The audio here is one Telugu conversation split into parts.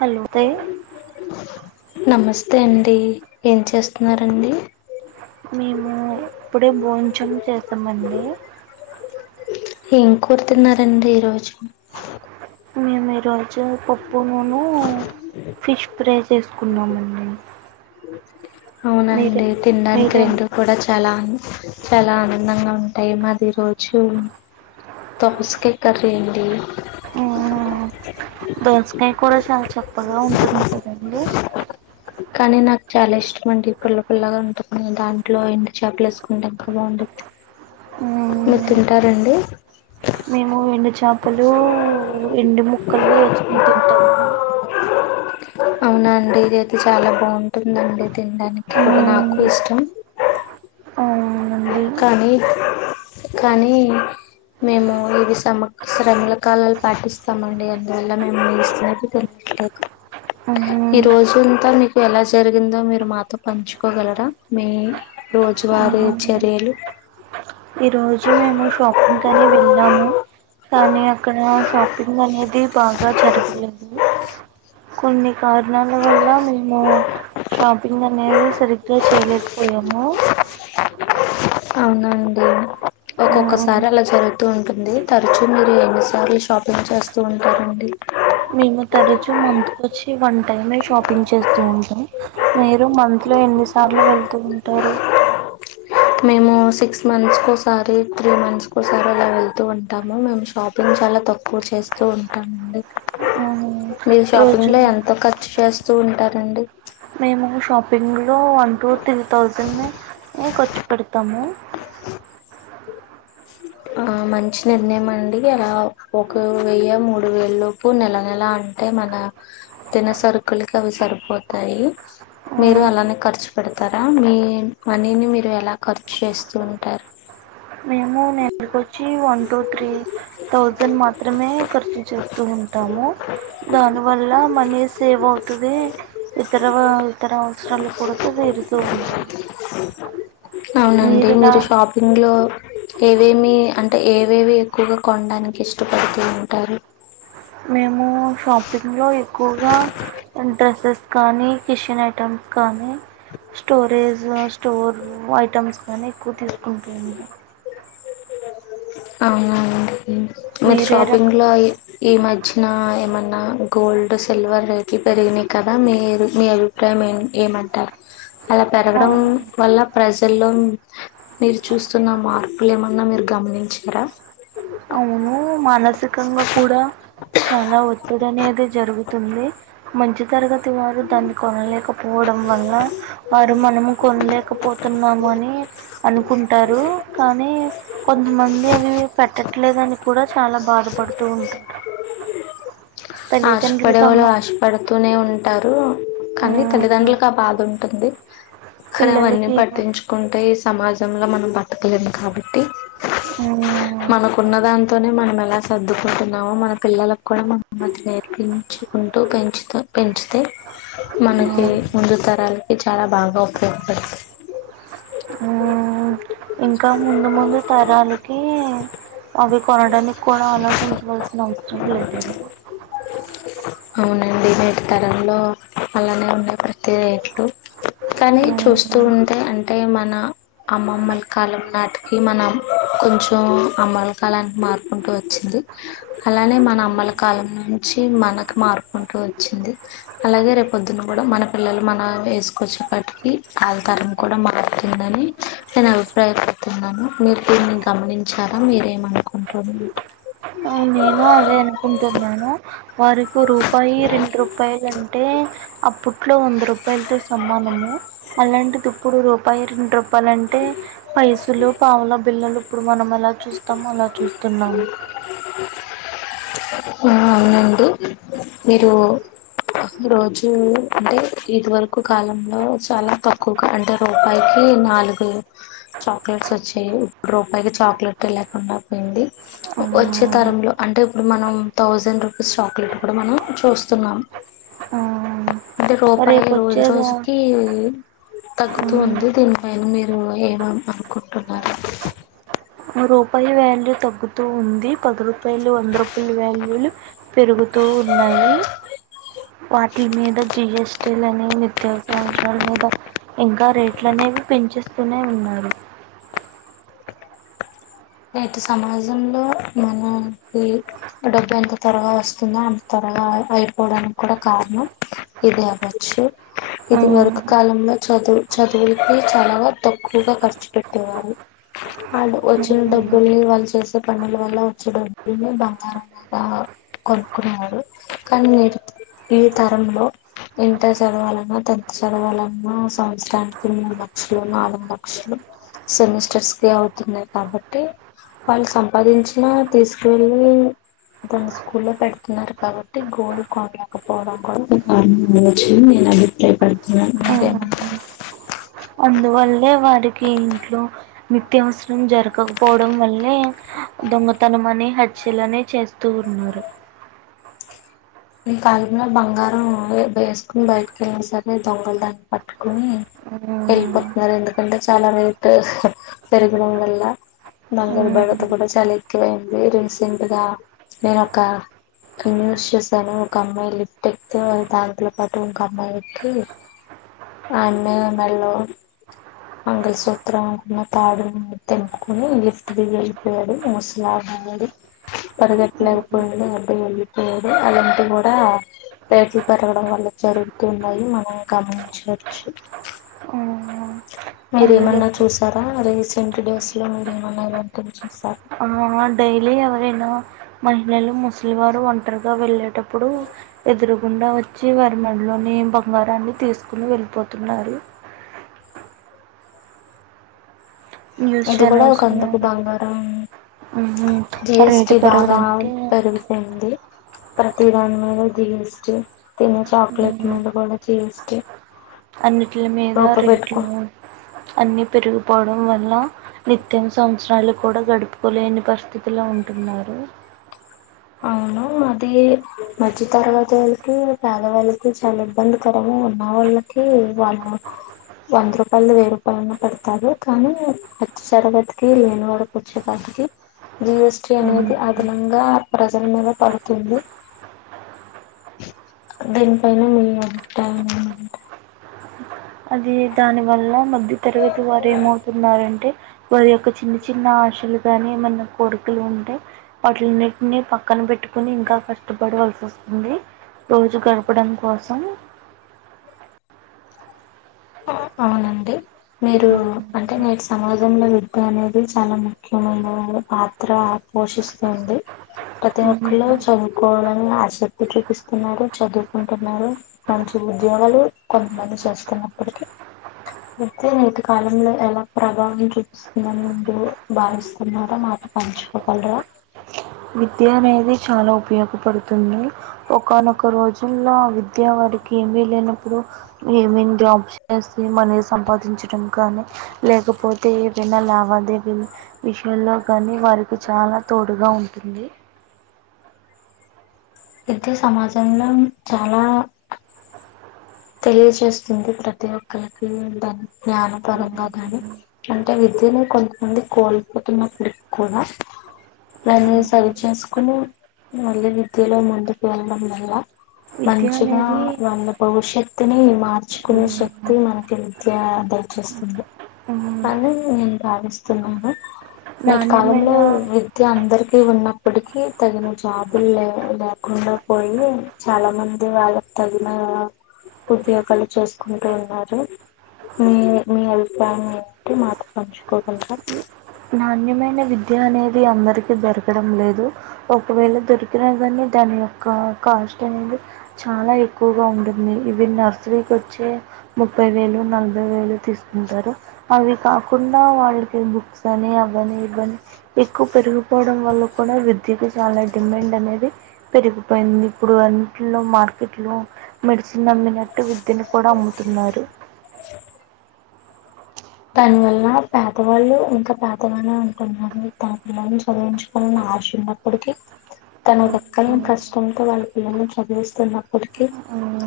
హలో తె నమస్తే అండి ఏం చేస్తున్నారండి మేము ఇప్పుడే భోంచం చేసామండి ఏం కూర తిన్నారండి ఈరోజు మేము ఈరోజు పప్పు నూను ఫిష్ ఫ్రై చేసుకున్నామండి అవునండి మీరేం తినడానికి మీరేం రెండు కూడా చాలా చాలా ఆనందంగా ఉంటాయి మాది ఈ రోజు దోసకాయ కర్రీ అండి ఆ దేన్స్ ఏం కూర చాచ గొప్పగా ఉంటుంది కదండీ కానీ నాకు చాలా ఇష్టం అండి పుల్ల పుల్లగా ఉంటుని దాంట్లో ఎండు చాపలు ఏసుకుంటే ఇంకా బాగుంది మీరు మ్మ్ తింటారండి ఎండు చాపలు ఎండు ముక్కలు ఎసుకొని తింటాము అవునా అండి ఇది అయితే చాలా బాగుంటుందండి తినడానికి కూడా నాకు మ్మ్ ఇష్టం అవునండి కానీ కానీ మేము ఇవి సమక్క సారలమ్మ కాలాలు పాటిస్తామండి అందువల్ల మేము నిలుస్తునట్లు తెలిదు మ్మ్ ఈ రోజుంతా మీకు ఎలా జరిగిందో మీరు మాతో పంచుకోగలరా మీ రోజువారి మ్మ్ ఏలు ఈ రోజు మేము షాపింగ్ కని వెళ్ళాము కానీ అక్కడ షాపింగ్ అనేది బాగా జరగలేదు కొన్ని కారణాల వల్ల మేము షాపింగ్ అనేది సరిగ్గా చేయలేకపోయాము అవునండి ఒక్కొక్కసారి అలా జరుగుతూ ఉంటుంది తరచూ మీరు ఎన్నిసార్లు షాపింగ్ చేస్తూ ఉంటారండి మేము తరచు మంత్కి వచ్చి వన్ టైమే షాపింగ్ చేస్తూ ఉంటాం మీరు మంత్ లో ఎన్నిసార్లు వెళ్తూ ఉంటారు మేము సిక్స్ మంత్స్కోసారి త్రీ మంత్స్కోసారి అలా వెళ్తూ ఉంటాము మేము షాపింగ్ చాలా తక్కువ చేస్తూ ఉంటామండి మీరు రోజు షాపింగ్ లో ఎంత ఖర్చు చేస్త వస్తుూ ఉంటారండి మేము షాపింగ్ లో వన్ టూ త్రీ థౌజండ్ ఏ ఖర్చు పెడతాము ఆ మంచి నిర్ణయం అండి అలా ఒక వెయ్య మూడు వేల లోపు నెల నెల అంటే మన తినే సరుకులకి అవి సరిపోతాయి మీరు అలానే ఖర్చు పెడతారా మీ మనీని మీరు ఎలా ఖర్చు చేస్తూ ఉంటారు మేము [unintelligible] నెలకు వచ్చి వన్ ూ త్రీ ౌజండ్ మాత్రమే ఖర్చు చేస్తూ ఉంటాము దాని వల్ల మనీ సేవ్ అవుతుంది ఇతర ఇతర అవసరాలు కూడారుతూ ఉంటాయి అవునండి మీరు ఎలా షాపింగ్లో [unintelligible] ఏవేమి అంటే ఏవేవి ఎక్కువగా కొనడానికి ఇష్టపడుతూ ఉంటారు మే మేము షాపింగ్ లో ఎక్కువగా డ్రెస్సెస్ కానీ కిచెన్ ఐటమ్స్ కానీ స్టోరేజ్ స్టోర్ ఐటమ్స్ కానీ ఎక్కువ తీసుకుంటూ ఉంటాం అవును అండి మీరు ఏ రకం షాపింగ్ లో ఈ మధ్యన ఏమన్న గోల్డ్ సిల్వర్ రేట్లు పెరిగినాయి కదా మీ మీ అభిప్రాయం ఏ ఏమంటారు అలా పెరగడం వల్ల ప్రజల్లో మీరు చూస్తున్న మార్పులు ఏమన్న ఉన్నా మీరు గమనించారా మానసికంగా కూడా చాలా ఒత్తి ఒత్తిడి అనేది జరుగుతుంది మధ్య తరగతి వారు దాన్ని కొనలేకపోవడం వల్ల వారు మనము కొనలేకపోతున్నాము అని అనుకుంటారు కానీ కొంతమంది అవి పెట్టట్లేదని కూడా చాలా బాధపడుతూ ఉంటారు తల్లిదండ్రులు ఆశపడే వాళ్ళు తమ ఆశపడుతూనే ఉంటారు కాని మ్ తల్లిదండ్రులకు ఆ బాధ ఉం ఉంటుంది కానీ అవన్నీ పిల్లలకి ఏమైనా పట్టించుకుంటే ఈ సమాజం సమాజం లో మనం బతక లేము కాబట్టి మ్ మనకున్న దాంట్లో నే మనం ఎలా సర్దుకుంటున్నామో మన పిల్లలకు కూడా మనం అనుమతి నేర్పించుకుంటు పెంచుతు పెంచితే మనకి మ్ ముందు తరాలకి చాలా బాగా ఉపయోగపడుతుంది మ్మ్ ఇంకా ముందు ముందు తరాలకి అవి కొనడానికి కూడా ఆలోచించుకోవాల్సిన అవసరం లేదు ఏమో. అవునండి నేటి తరంలో అలానే ఉన్నాయి. ప్రతి రేట్లు కానీ చూస్తూ మ్మ్ ఉంటే అంటే మన అమ్మమ్మల కాలం నాటికి మనం కొంచెం, అమ్మల కాలానికి మారుకుంటూ వచ్చింది అలానే మన అమ్మల కాలం. నుంచి మనకు మారుకుంటూ వచ్చింది. అలాగే రేపొద్దున్న కూడా మన పిల్లలు మన ఏజ్ వచ్చేటప్పటికి వాళ్ళ తరం కూడా మారుతుందని నేను అభిప్రాయపడుతున్నాను. మీరు దీన్ని గమనించారా మీరేమనుకుంటు నేను అదే అనుకుంటున్నాను. వారికి రూపాయి రెండు రూపాయలు అంటే అప్పుడు ట్లో వంద రూప రూపాయలతో సమానము అలాంటిది ఇప్పుడూ రూప రూపాయి, రెండు రూపాయలు అంటే, పైసులు పావుల బిల్లలు ఇప్పుడు మనం ఎలా చూస్తామో అలా చూస్తున్నాము. ఆ అవునండి మీరు రోజు అంటే ఇది వరకు కాలంలో చాలా తక్కువగా అంటే రూపాయికి నాలుగు చాక్లెట్స్ వచ్చాయి. ఇప్పుడు రూపాయికి చాక్లెట్ ట్ట లేకుండా పోయింది వచ్చే మ్మ్ తరంలో అంటే ఇప్పుడు మనం తౌసండ్ రూపీస్ చాక్లెట్ కూడా మనం చూస్తున్నాం. మ్మ్ అంటే రూపాయి రేపు రోజు వచ్చేదా రోజుకి తగ్గుతూ ఉంది. మ్మ్ దీనిపైన మీరు ఏ మణి అనుకుంటున్నారు. రూపాయి వ్యాల్యూ తగ్గుతూ ఉంది. పది రూపాయలు, వంద రూపాయలు వ్యాల్యూలు పెరుగుతూ ఉన్నాయి. వాటిల మీద జీఎస్టీ లు అని నిత్య అవసరాలు మీద ఇంకా రేట్ల అనేవి పెంచేస్తూ పున్నయ్య ఉన్నాడు. నేటి సమాజంలో మనకి డబ్బు ఎంత త్వరగా వస్తుందో అంత త్వరగా అయిపోవడానికి కూడా కారణం ఇది అవ్వచ్చు. ఇదివరకు కాలంలో చదువు చదువులకి చాలాగా తక్కువగా ఖర్చు పెట్టేవారు వాళు వచ్చ వచ్చ డబ్బుల్ని వాళ్ళు చేసే పనుల వల్ల వచ్చే డబ్బుల్ని బంగారం మీద కొనుక్కునేవారు. కానీ ఈ తరంలో ఇంటర్ చదవాలన్నా, టెన్త్ చదవాలన్నా సంవత్సరానికి మూడు లక్షలు, నాలుగు లక్షలు సెమిస్టర్స్ కి అవుతున్నాయి కాబట్టి వాళ్ళు సంపాదించిన తీసుకువెళ్ళి దాన్ని స్కూల్లో పెడుతున్నారు. కాబట్టి గోల్డ్ కొనలేకపోవడం కూడా నేను అభిప్రాయపడు ఉ అే [unintelligible] అందువల్లే వారికి ఇంట్లో నిత్యావసరం జరగకపోవడం వల్లే దొంగతనం అని, హత్యలనే చేస్తూ ఉన్నారు. ఈ కాలంలో బంగారం వేసుకుని బయటకి వెళ్ళిన సరే దొంగలు దాన్ని పట్టుకుని వెళ్ళిపోతున్నారు. ఎందుకంటే చాలా రేట్ పెరగడం వల్ల బంగారు బెడద కూడా చాలా ఎక్కువయింది. రీసెంట్గా నేను ఒక న్యూస్ చే ను ఒక అమ్మాయి లిఫ్ట్ ఎక్తే దాంట్లో పాటు ఇంక అబ్బాయి ఎక్కి, ఆ అమ్మాయి మెళ్ళో మంగలి సూత్రం అన్న తాడు తెంపుకుని లిఫ్ట్ దిగి వెళ్ళిపోయాడు మోసలాగాయాడు పరిగెట్టలేకపోయింది అబ్బయి వెళ్ళిపోయాడు. అలాంటివి కూడా రేట్లు పెరగడం వల్ల జరుగుతున్నాయి మనం గమనించవచ్చు. అందులో మీరేమన్నా చూసారా రే రీసెంట్ డేస్ లో మీరు ఏమన్నా ఇలాంటివి చూసారా డైలీ ఎవరైనా మహిళలు, ముసలి వారు ఒంటరిగా వెళ్ళేటప్పుడు ఎదురుగుండా వచ్చి వారి మెడలోని బంగారాన్ని తీసుకుని వెళ్ళిపోతున్నారు. న్యూస్ ఇది కూడా ఛానల్స్ ఒకందకు బంగారం రేటు జిఎస్టి బాగా పెరగడానికి పెరుగుపోయింది. ప్రతి దాని మీద జీఎస్టి తిన్న చాక్లెట్ మీద కూడా జీఎస్టి అన్నిట్లి మీద రేట్లు అన్ని పెరిగిపోవడం వల్ల నిత్యం సంవత్సరాలు కూడా గడుపుకోలేని పరిస్థితుల్లో ఉంటున్నారు. అవును అది మధ్య తరగతి వాళ్ళకి, పేదవాళ్ళకి చాలా ఇబ్బందికరము. ఉన్న వాళ్ళకి వాళ్ళు వంద రూపాయలు, వెయ్యి రూపాయలులను పెడతారు. కానీ మధ్య తరగతికి, లేనివాళ్ళకి వచ్చే వాటికి జిఎస్టి అనేది ఉమ్, అదనంగా ప్రజల మీద పడుతుంది. దీనిపైన మేము ఉంటామఅంట అది దాని వల్ల మ్య ఇ తరగతి వారు ఏమవుతున్నారంటే వారి యొక్క చిన్న చిన్న ఆశలు గాని ఏమైన్నా కోరికలు ఉంటే వాటిలన్నిటిని పక్కన పెట్టుకుని ఇంకా కష్టపడవలసి వస్తుంది. రోజు గడపడం కోసం అవునండి మీరు అంటే నేటి సమాజంలో విద్య అనేది చాలా ముఖ్యమైన పాత్ర పోషిస్తుంది. ప్రతి ఒక్కలో చదువుకోవాలని ఆసక్తి చూపిస్తున్నారు. చదువుకుంటున్నారు మంచి ఉద్యోగాలు కొంతమంది చేస్తున్నారు. ఇటిక అయితే నేటి కాలంలో ఎలా ప్రభావం చూపిస్తుందని మీరు భావిస్తున్నారా మాతో పంచుకోగలరా. విద్య అనేది చాలా ఉపయోగపడుతుంది, ఒకానొక రోజుల్లో విద్య వారికి ఏమీ లేనప్పుడు ఏమేమి జాబ్స్ చేసి మనీ సంపాదించడం కానీ, లేకపోతే ఏమైనా లావాదేవీ విషయల్లో కానీ వారికి చాలా తోడుగా ఉం టుంది అయితే సమాజంలో చాలా తెలియజేస్తుంది, ప్రతి ఒక్కరికి దాని జ్ఞానపరంగా కాని అంటే విద్యను కొంతమంది కోల్పోతున్నప్పటికి కూడా, దాన్ని సరిచేసుకుని మళ్ళీ విద్యలో ముందుకు వెళ్ళడం వల్ల విద్య మంచిగా అనేది వంద భవిష్యత్ వక్తిని మార్చుకునే ఆ, శక్తి మనకి విద్య ఆ దర్ చేస్తుంది, అని నేను భావిస్తున్నాను నేటి కాలంలో నాణ్యమైన విద్య అందరికీ ఉన్న ఇప్పటికి తగిన జాబులు లే లేకుండా పోయి చాలా మంది వాళ్ళకు తగిన ఉద్యోగాలు చేసుకుంటూ ఉన్నారు మీ మీ అభిప్రాయం ఏంటి మాతో పంచుకోగలరా నాణ్యమైన విద్య అనేది అందరికీ దొరకడం లేదు, ఒకవేళ దొరికినా కానీ దాని యొక్క కాస్ట్ అనేది చాలా ఎక్కువగా ఉంటుంది, ఇవి నర్సరీకి వచ్చే ముప్పై వేలు నలభై వేలు తీసుకుంటారు అవి కాకుండా వాళ్ళకి బుక్స్ అని అవని ఇవని ఎక్కువ పెరిగిపోవడం వల్ల కూడా విద్యకి చాలా డిమాండ్ అనేది పెరిగిపోయింది, ఇప్పుడు అన్నిట్లో మార్కెట్ లో మెడిసిన్ అమ్మినట్టు విద్యని కూడా అమ్ముతున్నారు దాని వల్ల పేదవాళ్ళు ఇంకా పేదగానే ఉంటున్నారని, తన పిల్లల్ని చదివించుకోవాలని ఆశ ఉన్నప్పటికి, తన ఎక్కని కష్టంతో వాళ్ళ పిల్లల్ని చదివిస్తున్నప్పటికి,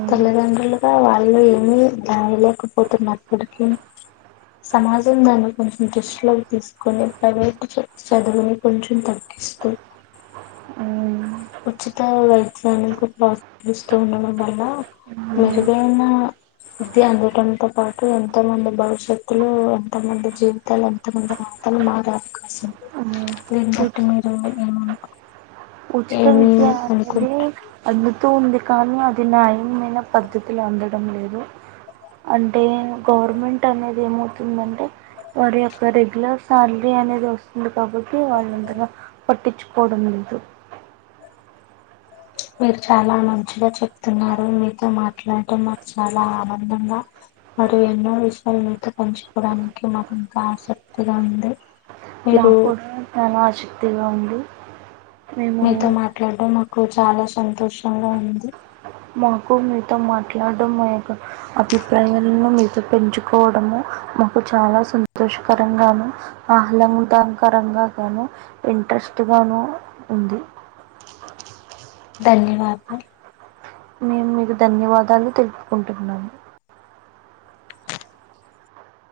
తల్లిదండ్రులుగా వాళ్ళు ఏమి దాయలేకపోతున్నప్పటికి సమాజం దాన్ని కొంచెం దృష్టిలోకి తీసుకొని ప్రైవేటు చదు చదువుని కొంచెం తగ్గిస్తూ ఉచిత వైద్యానికి ప్రోత్సహిస్తూ ఉండడం వల్ల, మెరుగైన విద్య అందటంతో పాటు, ఎంతో మంది భవిష్యత్తులో, ఎంతో మంది జీవితాలు, ఎంతో మంది రాతలు మారే అవకాశం ఉ దీన్ని బట్టి ఉచి మీరు ఏమన్ ఉచిత విద్యాలయదే అంద్ వతూ ఉంది కానీ, అది న్యాయమైన పద్ధతులు అందడం లేదు, అంటే గవర్నమెంట్ అనేది ఏమవుతుందంటే వారి యొక్క రెగ్యులర్ శాలరీ అనేది వస్తుంది, కాబట్టి వాళ్ళంతగా పట్టించుకోవడం లేదు మీరు చాలా మంచిగా చెప్తున్నారు మీతో మాట్లాడటం మాకు చాలా ఆనందంగా, మరి ఎన్నో విషయాలు మీతో పంచుకోడానికి మాకు ఇంకా ఆసక్తిగా ఉంది. మీరు మాక్కూడా చాలా ఆష్ త్తిగా ఉంది మేము మీతో మట్లాడ్డం మాకు పుడు చాలా సంతోషంగా ఉంది మాకు మీతొ మాట్లాడ్డం మా యొక్క అభిప్రాయాలను మీతొ పెంచుకోవడము మాకు చాలా సంతోషకరంగాను, ఆహ్లాంగాదకరంగాను, ఇంట్రెస్టుగాను ఉంది. ధన్యవాదము నేన్ మీకు ధన్యవాదాలు తెలుపుకుంటున్నాను